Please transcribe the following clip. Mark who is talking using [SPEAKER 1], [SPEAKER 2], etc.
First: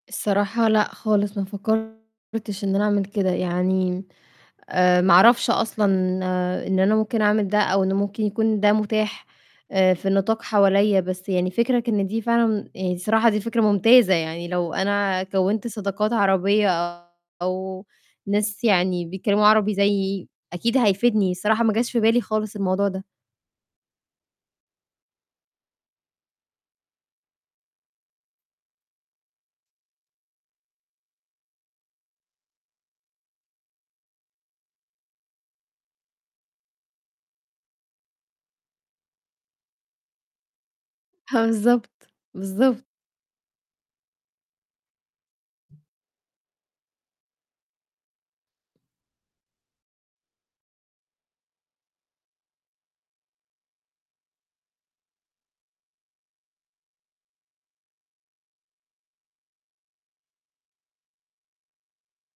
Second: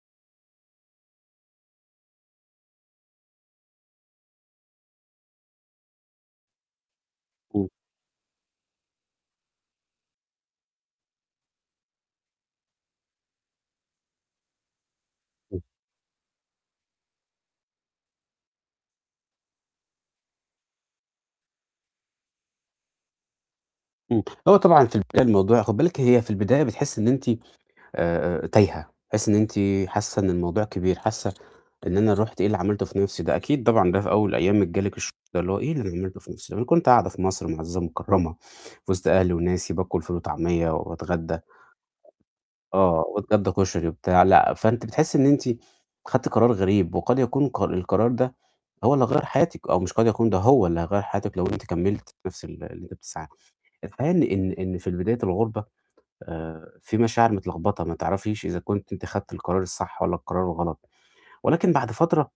[SPEAKER 1] الصراحة، لأ خالص، ما فكّرتش إن أنا أعمل كده، يعني، آآ، ما أعرفش أصلًا إن أنا ممكن أعمل ده
[SPEAKER 2] امم.
[SPEAKER 1] أو إنه ممكن يكون ده متاح، آآ، في النطاق حواليّا، بس يعني فِكرك إن دي فعلًا آآ، الصراحة دي فكرة ممتازة، يعني لو أنا
[SPEAKER 2] امم.
[SPEAKER 1] كوّنت صداقات عربية أو ناس يعني بيتكلموا عربي زيّي، أكيد هيفيدني، الصراحة ما جاش في بالي خالص الموضوع ده.
[SPEAKER 2] امم، هو طبعًا في البداية الموضوع خُدي بالِك هي في البداية بتحسّي إن أنتِ، آآ، آآ، تايهة، تحسّي إن أنتِ حاسة إن الموضوع كبير، حاسة إن أنا رُحت إيه اللي عملته في نفسي ده؟ أكيد طبعًا ده في أول أيامِك جه لِك الشعور ده، اللي هو إيه اللي أنا عملته في نفسي؟ ما أنا كنت قاعدة في مصر معزّزة مكرّمة، في وسط أهلي وناسي باكل فول وطعميّة
[SPEAKER 1] ه
[SPEAKER 2] واتغدّى
[SPEAKER 1] آه بالضبط، بالضبط.
[SPEAKER 2] آه، واتغدّى كشري وبتاع، لأ، فأنتِ بتحسّي إن أنتِ خدتِ قرار غريب، وقد يكون الق القرار ده هو اللي هيغيّر حياتِك، أو مش قد يكون، ده هو اللي هيغيّر حياتِك لو أنتِ كمّلتِ في نفس ال اللي أنتِ بتسعي له، الحقيقة إن إن إن في البداية الغربة، آآ، في مشاعر متلخبطة ما تعرفيش إذا كنتِ أنتِ خدتِ القرار الصح والَّا القرار الغلط، ولكن بعد فترة